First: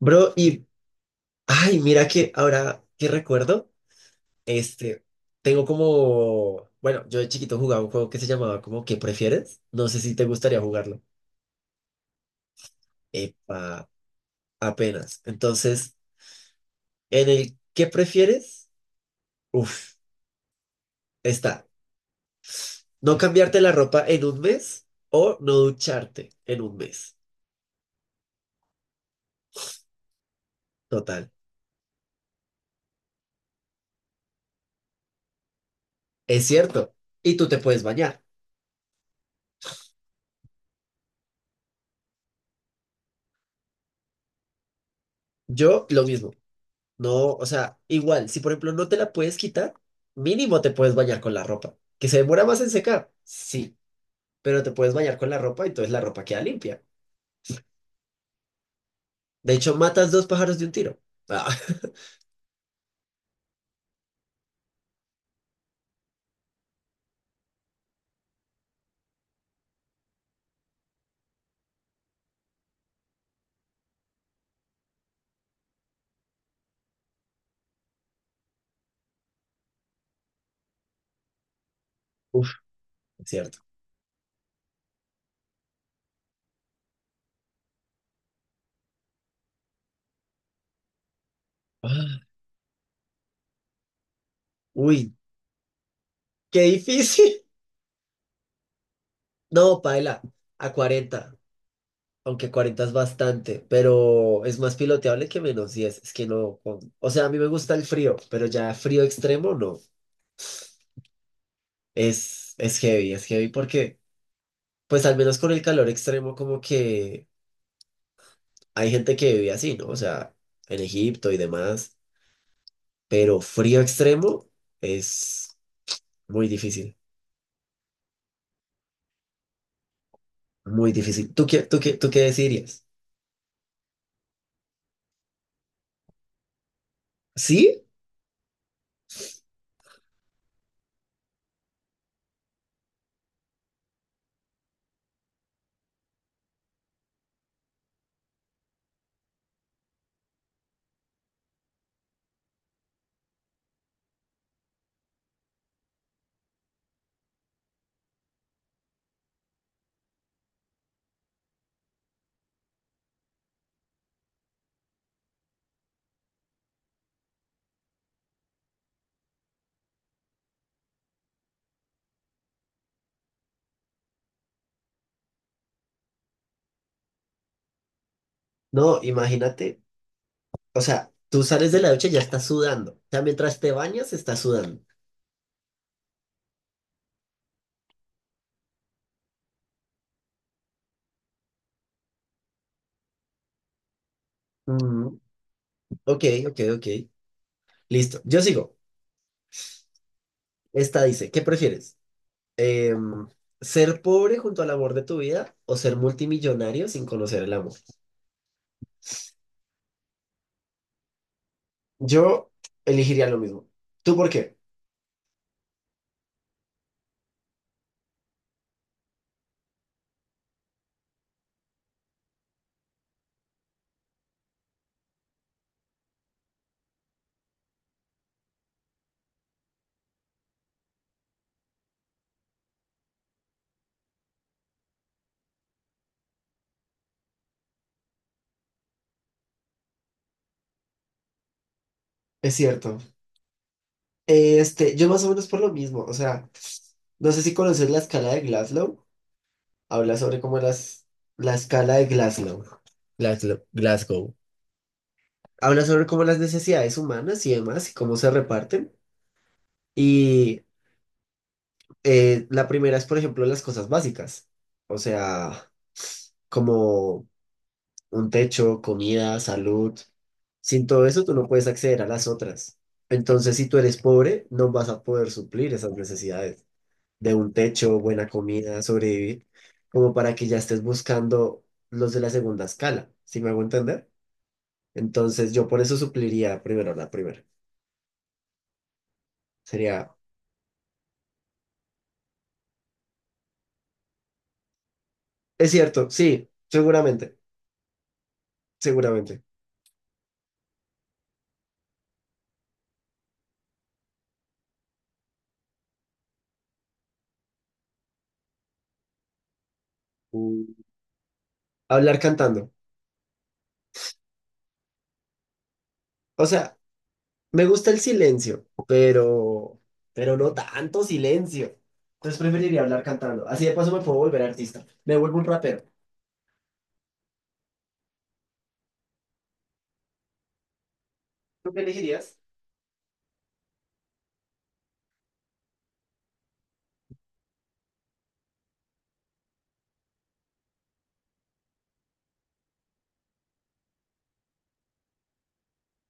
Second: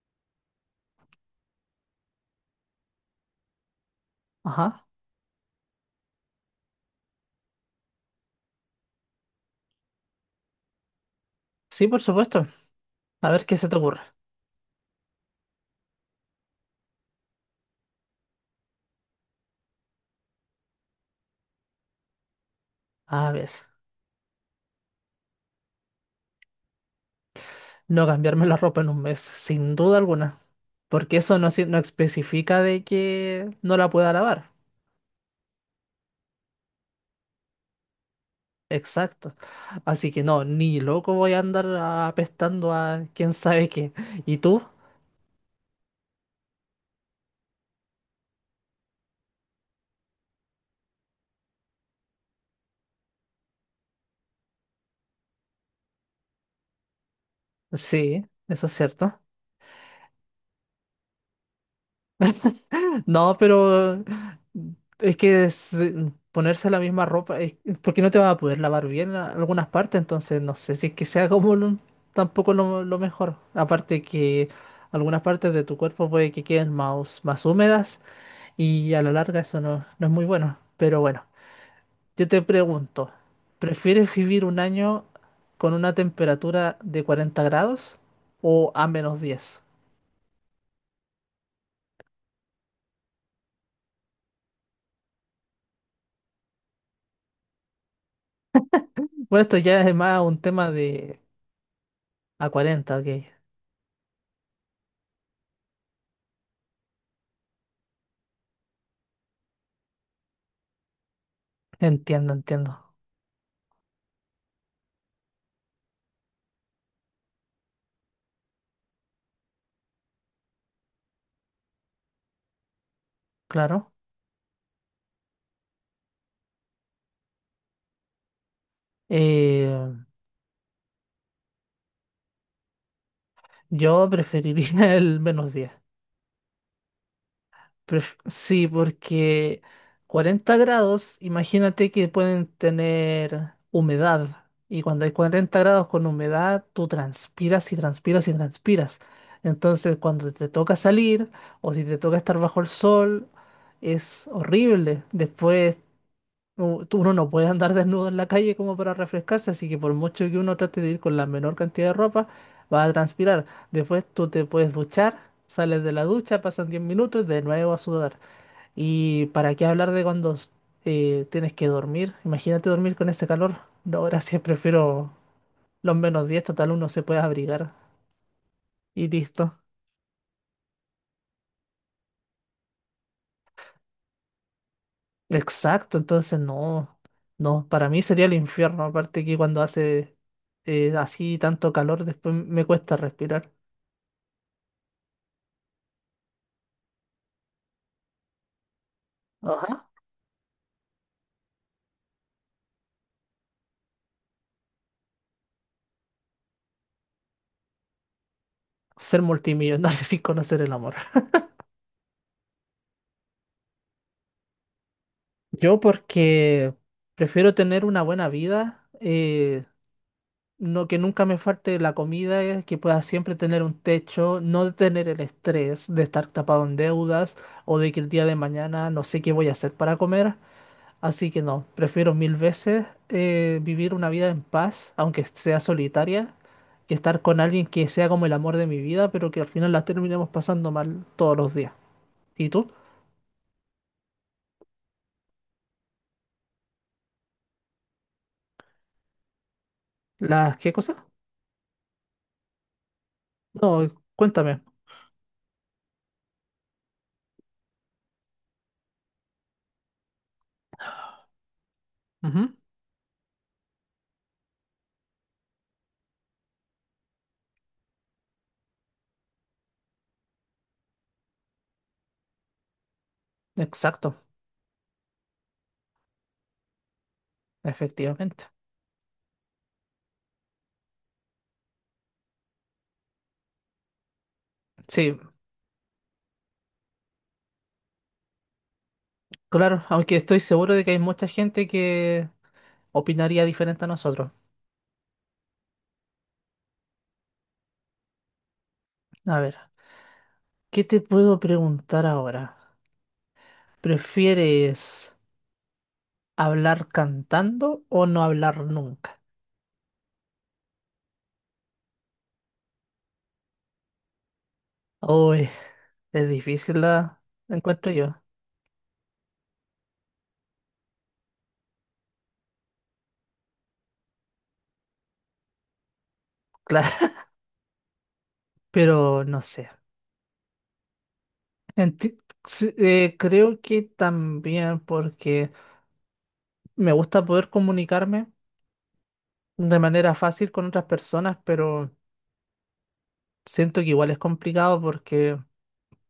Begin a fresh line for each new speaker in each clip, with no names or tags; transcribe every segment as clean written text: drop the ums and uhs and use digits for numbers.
Bro, ay, mira que ahora que recuerdo,
Ajá,
este, tengo como, bueno, yo de chiquito jugaba un juego que se llamaba como ¿Qué prefieres? No sé si te gustaría jugarlo.
sí, por supuesto. A ver qué se te
Epa,
ocurre.
apenas. Entonces, en el ¿Qué prefieres? Uf, está. No
A ver,
cambiarte la ropa en un mes o no ducharte en un mes.
no cambiarme la ropa en un mes, sin duda alguna. Porque
Total.
eso no, no especifica de que no la pueda lavar.
Es cierto. Y tú te puedes bañar.
Exacto. Así que no, ni loco voy a andar apestando a quién sabe qué. ¿Y tú?
Yo lo mismo. No, o sea, igual, si por ejemplo no te la puedes quitar, mínimo te puedes bañar con la ropa. ¿Que se demora más en secar? Sí, pero te puedes bañar con la ropa y entonces la ropa queda limpia.
Sí, eso es cierto.
De hecho, matas dos pájaros de un tiro. Ah,
No, pero es que es, ponerse la misma ropa, porque no te vas a poder lavar bien algunas partes, entonces no sé si es que sea como tampoco lo mejor. Aparte que algunas partes de tu cuerpo puede que queden más húmedas y a la larga eso no, no es muy bueno. Pero bueno, yo te
uf,
pregunto,
es cierto.
¿prefieres vivir un año con una temperatura de 40 grados o a -10?
Ah, uy, qué difícil.
Bueno, esto
No,
ya es más
paila,
un tema
a
de
40,
a
aunque 40 es
40, ok.
bastante, pero es más piloteable que -10. Es que no, o sea, a mí me gusta el frío, pero ya frío extremo no.
Entiendo,
Es,
entiendo.
es heavy, es heavy porque. Pues al menos con el calor extremo, como que hay gente que vive así, ¿no? O sea, en Egipto y demás, pero frío
Claro.
extremo es muy difícil,
Eh,
muy difícil. ¿Tú qué decidirías?
yo preferiría el menos 10.
¿Sí?
Sí, porque 40 grados, imagínate que pueden tener humedad. Y cuando hay 40 grados con humedad, tú transpiras y transpiras y transpiras. Entonces, cuando te toca salir o si te toca estar bajo el sol, es horrible. Después uno no puede andar desnudo en la calle como para refrescarse, así que por mucho que uno trate de ir con la menor cantidad de ropa, va a transpirar. Después tú te puedes duchar, sales de la ducha, pasan 10 minutos y de nuevo a sudar. ¿Y para qué hablar de cuando tienes que dormir? Imagínate dormir con este calor. No, gracias, prefiero los -10, total uno se puede abrigar
No,
y listo.
imagínate, o sea, tú sales de la ducha y ya estás sudando. O sea, mientras te bañas, estás sudando.
Exacto, entonces no, no, para mí sería el infierno, aparte que cuando hace así tanto calor, después me cuesta respirar.
Mm, ok, ok, ok. Listo. Yo sigo.
Ajá.
Esta dice, ¿qué prefieres? Em, ¿Ser pobre junto al amor de tu vida o ser multimillonario sin conocer el amor?
Ser multimillonario sin conocer el amor.
Yo elegiría lo mismo. ¿Tú por qué?
Yo porque prefiero tener una buena vida, no que nunca me falte la comida, que pueda siempre tener un techo, no tener el estrés de estar tapado en deudas o de que el día de mañana no sé qué voy a hacer para comer. Así que no, prefiero mil veces vivir una vida en paz, aunque sea solitaria, que estar con alguien que sea como el amor de mi vida, pero que al final la terminemos pasando mal todos los días. ¿Y
Es
tú?
cierto. Yo más o menos por lo mismo. O sea, no sé si conoces la escala de Glasgow. Habla sobre
¿Las
cómo
qué cosas?
las, la escala de Glasgow. Glasgow,
No,
Glasgow.
cuéntame.
Habla sobre cómo las necesidades humanas y demás y cómo se reparten. Y
Ujú.
la primera es, por ejemplo, las cosas básicas. O sea, como un techo, comida, salud. Sin todo eso, tú no puedes acceder a las otras. Entonces, si tú eres
Exacto,
pobre, no vas a poder suplir esas necesidades de un techo, buena
efectivamente.
comida, sobrevivir, como para que ya estés buscando los de la segunda escala, ¿sí me hago entender?
Sí,
Entonces, yo por eso supliría primero la primera.
claro,
Sería,
aunque estoy seguro de que hay mucha gente que opinaría diferente a nosotros.
es cierto, sí, seguramente,
A
seguramente.
ver, ¿qué te puedo preguntar ahora? ¿Prefieres hablar cantando o no hablar nunca?
Mm. Hablar cantando.
Uy, es
O sea,
difícil la
me gusta
encuentro
el
yo.
silencio, pero no tanto silencio. Entonces preferiría hablar cantando. Así de paso me puedo volver artista. Me vuelvo un rapero.
Claro, pero no sé.
¿Tú qué
Enti-
elegirías?
sí, creo que también porque me gusta poder comunicarme de manera fácil con otras personas, pero siento que igual es complicado porque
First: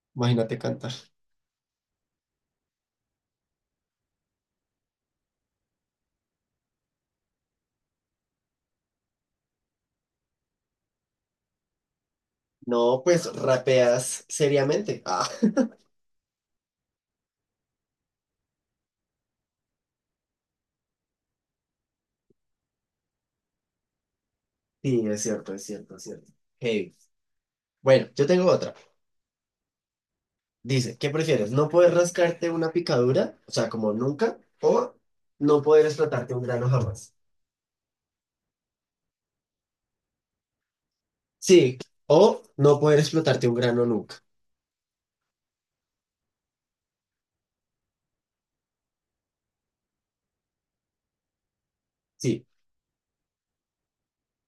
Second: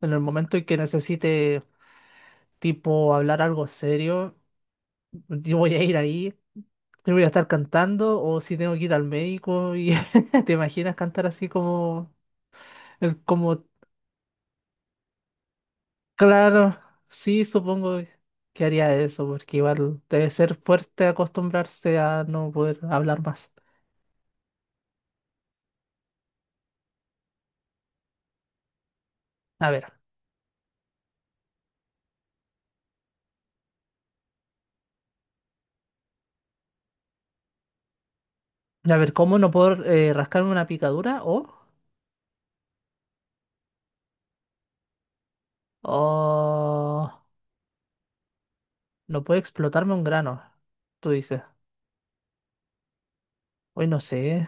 en el momento
Imagínate
en que
cantar.
necesite, tipo, hablar algo serio, yo voy a ir ahí, yo voy a estar cantando o si tengo que ir al médico y te imaginas cantar así como,
No,
el,
pues
como,
rapeas seriamente. Ah,
claro, sí, supongo que haría eso porque igual debe ser fuerte acostumbrarse a no poder hablar más.
sí, es cierto, es cierto, es cierto. Hey. Bueno, yo tengo otra.
A ver,
Dice, ¿qué prefieres? ¿No poder rascarte una picadura? O sea, como nunca, o no poder explotarte un grano jamás.
a ver, ¿cómo no puedo rascarme una picadura o,
Sí, o no poder explotarte un grano nunca.
o no puede explotarme un grano? Tú dices.
Sí.
Hoy no sé.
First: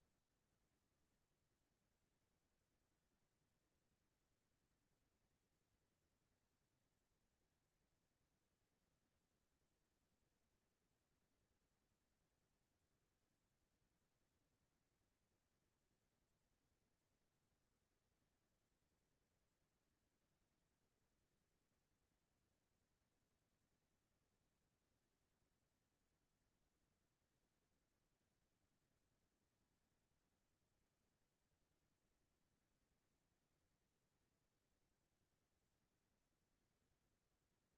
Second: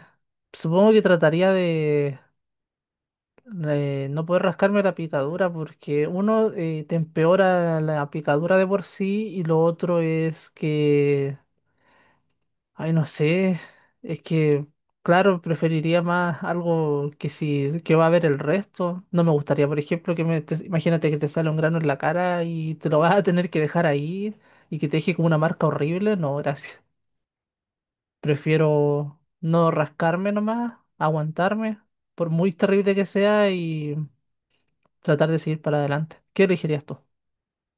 Supongo que trataría de, no poder rascarme la picadura porque uno te empeora la picadura de por sí y lo otro es que, ay, no sé, es que, claro, preferiría más algo que si que va a ver el resto. No me gustaría, por ejemplo, imagínate que te sale un grano en la cara y te lo vas a tener que dejar ahí y que te deje como una marca horrible. No, gracias. Prefiero no rascarme nomás, aguantarme, por muy terrible que sea, y tratar de seguir para adelante. ¿Qué elegirías tú?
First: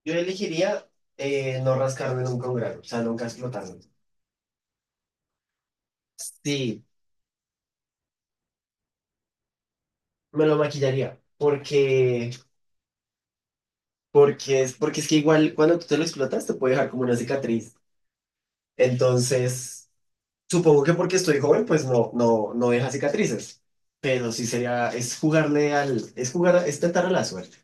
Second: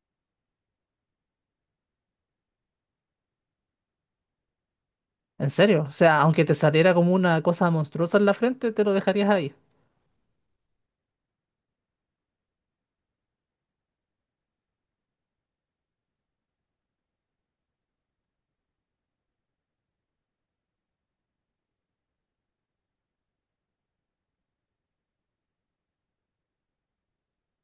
Yo elegiría no rascarme nunca un grano, o sea, nunca explotarme.
¿En serio? O sea, aunque te
Sí,
saliera como una cosa monstruosa en la frente, te lo dejarías ahí.
me lo maquillaría. Porque, porque es que igual cuando tú te lo explotas te puede dejar como una cicatriz. Entonces, supongo que porque estoy joven, pues no, no, no deja cicatrices. Pero sí sería, es jugarle al, es jugar, a- es tentar a la suerte.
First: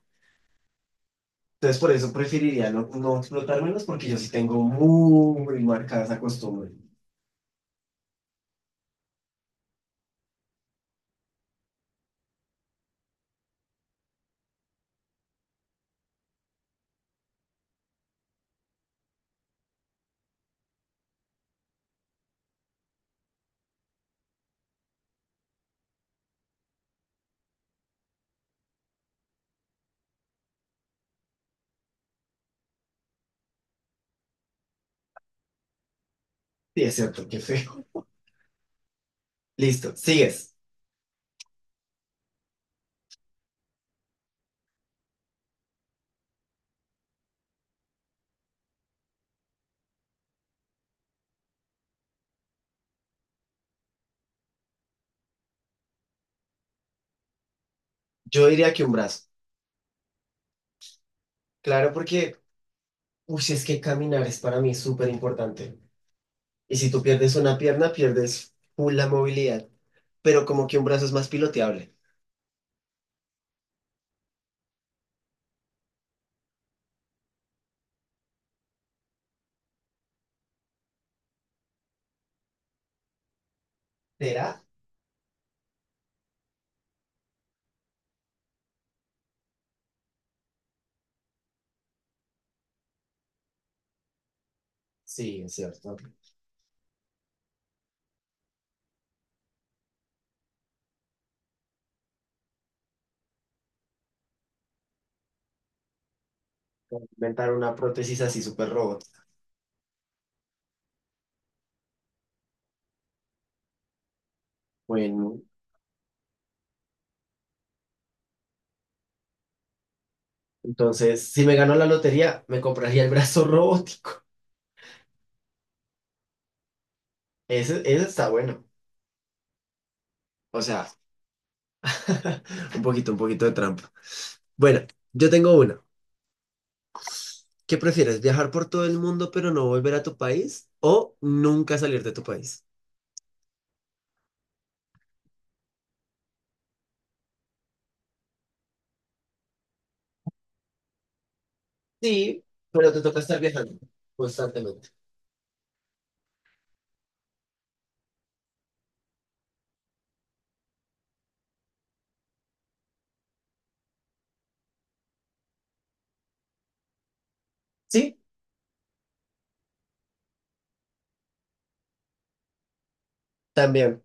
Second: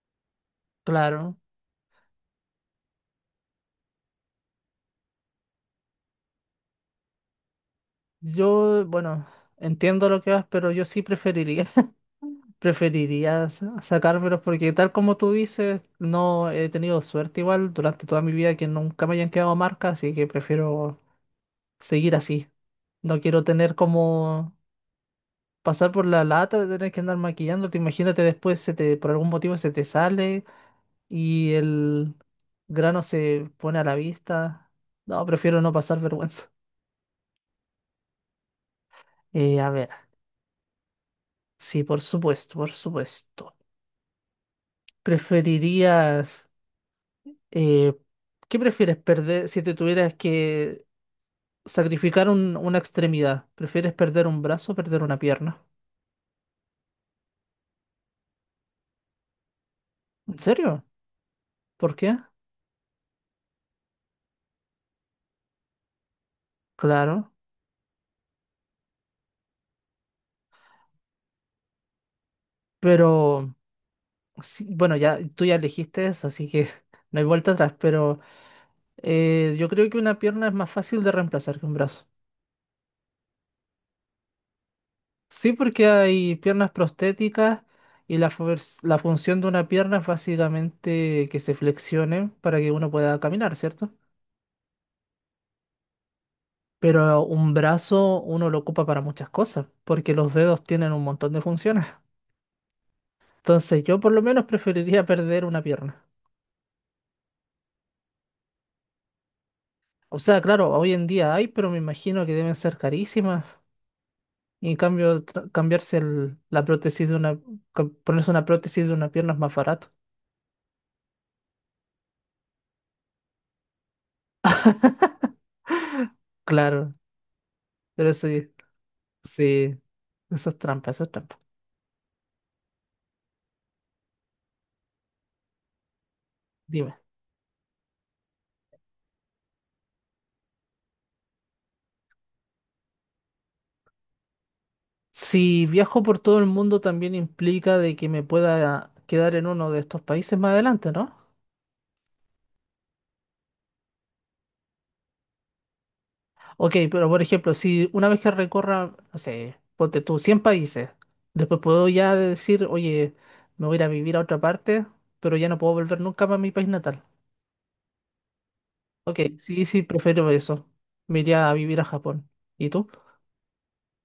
Claro.
Entonces, por eso preferiría no, no explotármelos porque yo sí tengo muy marcada esa costumbre.
Yo, bueno, entiendo lo que vas, pero yo sí preferiría. Preferiría sacármelos porque tal como tú dices, no he tenido suerte igual durante toda mi vida que nunca me hayan quedado marcas, así que prefiero seguir así. No quiero tener como pasar por la lata de tener que andar maquillándote. Imagínate después se te, por algún motivo se te sale y el grano se pone a la vista. No, prefiero no pasar vergüenza.
Sí, es cierto, qué feo.
A ver,
Listo, sigues.
sí, por supuesto, por supuesto. ¿Preferirías, eh, qué prefieres perder si te tuvieras que sacrificar una extremidad? ¿Prefieres perder un brazo o perder una pierna?
Yo diría que un brazo.
¿En serio?
Claro,
¿Por qué?
porque uy, sí, es que caminar es para mí súper importante. Y si tú
Claro,
pierdes una pierna, pierdes full la movilidad. Pero como que un brazo es más piloteable.
pero... Sí, bueno, ya tú ya elegiste eso, así que no hay vuelta atrás, pero yo creo que una pierna es más fácil de reemplazar que un brazo.
¿Será?
Sí, porque hay piernas prostéticas y la función de una pierna es básicamente que se flexione para que uno pueda caminar, ¿cierto?
Sí, es cierto.
Pero un brazo uno lo ocupa para muchas cosas, porque los dedos tienen un montón de funciones. Entonces yo por lo menos preferiría perder una pierna.
Inventar una prótesis así súper robot.
O sea, claro, hoy en día hay, pero me imagino que deben ser carísimas. Y en cambio,
Bueno,
cambiarse la prótesis de una, ponerse una prótesis de una pierna es más barato.
entonces, si me gano la lotería, me compraría el brazo robótico.
Claro,
Ese
pero
está
sí,
bueno.
sí, eso es
O sea,
trampa, eso es trampa.
un poquito de trampa. Bueno, yo tengo una.
Dime.
¿Qué prefieres? ¿Viajar por todo el mundo pero no volver a tu país? ¿O nunca salir de tu país?
Si viajo por todo el mundo también implica de que me pueda quedar en uno de estos países más adelante, ¿no?
Sí, pero te toca estar viajando constantemente.
Ok, pero por ejemplo, si una vez que recorra, no sé, ponte tú, 100 países, después puedo ya decir, oye, me voy a ir a vivir a otra parte, pero ya no puedo volver nunca para mi país natal.
Sí,
Ok, sí, sí, prefiero eso. Me iría a vivir a Japón. ¿Y tú?
también.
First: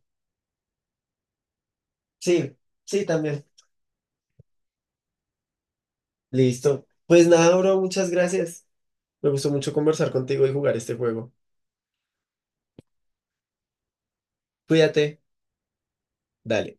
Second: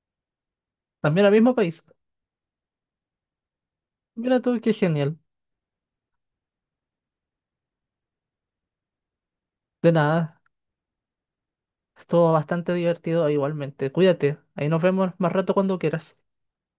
También al mismo país.
Sí, sí, también.
Mira tú, qué genial.
Listo. Pues nada, bro, muchas gracias. Me gustó mucho
De
conversar
nada,
contigo y jugar este juego.
estuvo bastante divertido igualmente. Cuídate, ahí nos vemos
Cuídate.
más rato cuando quieras.
Dale.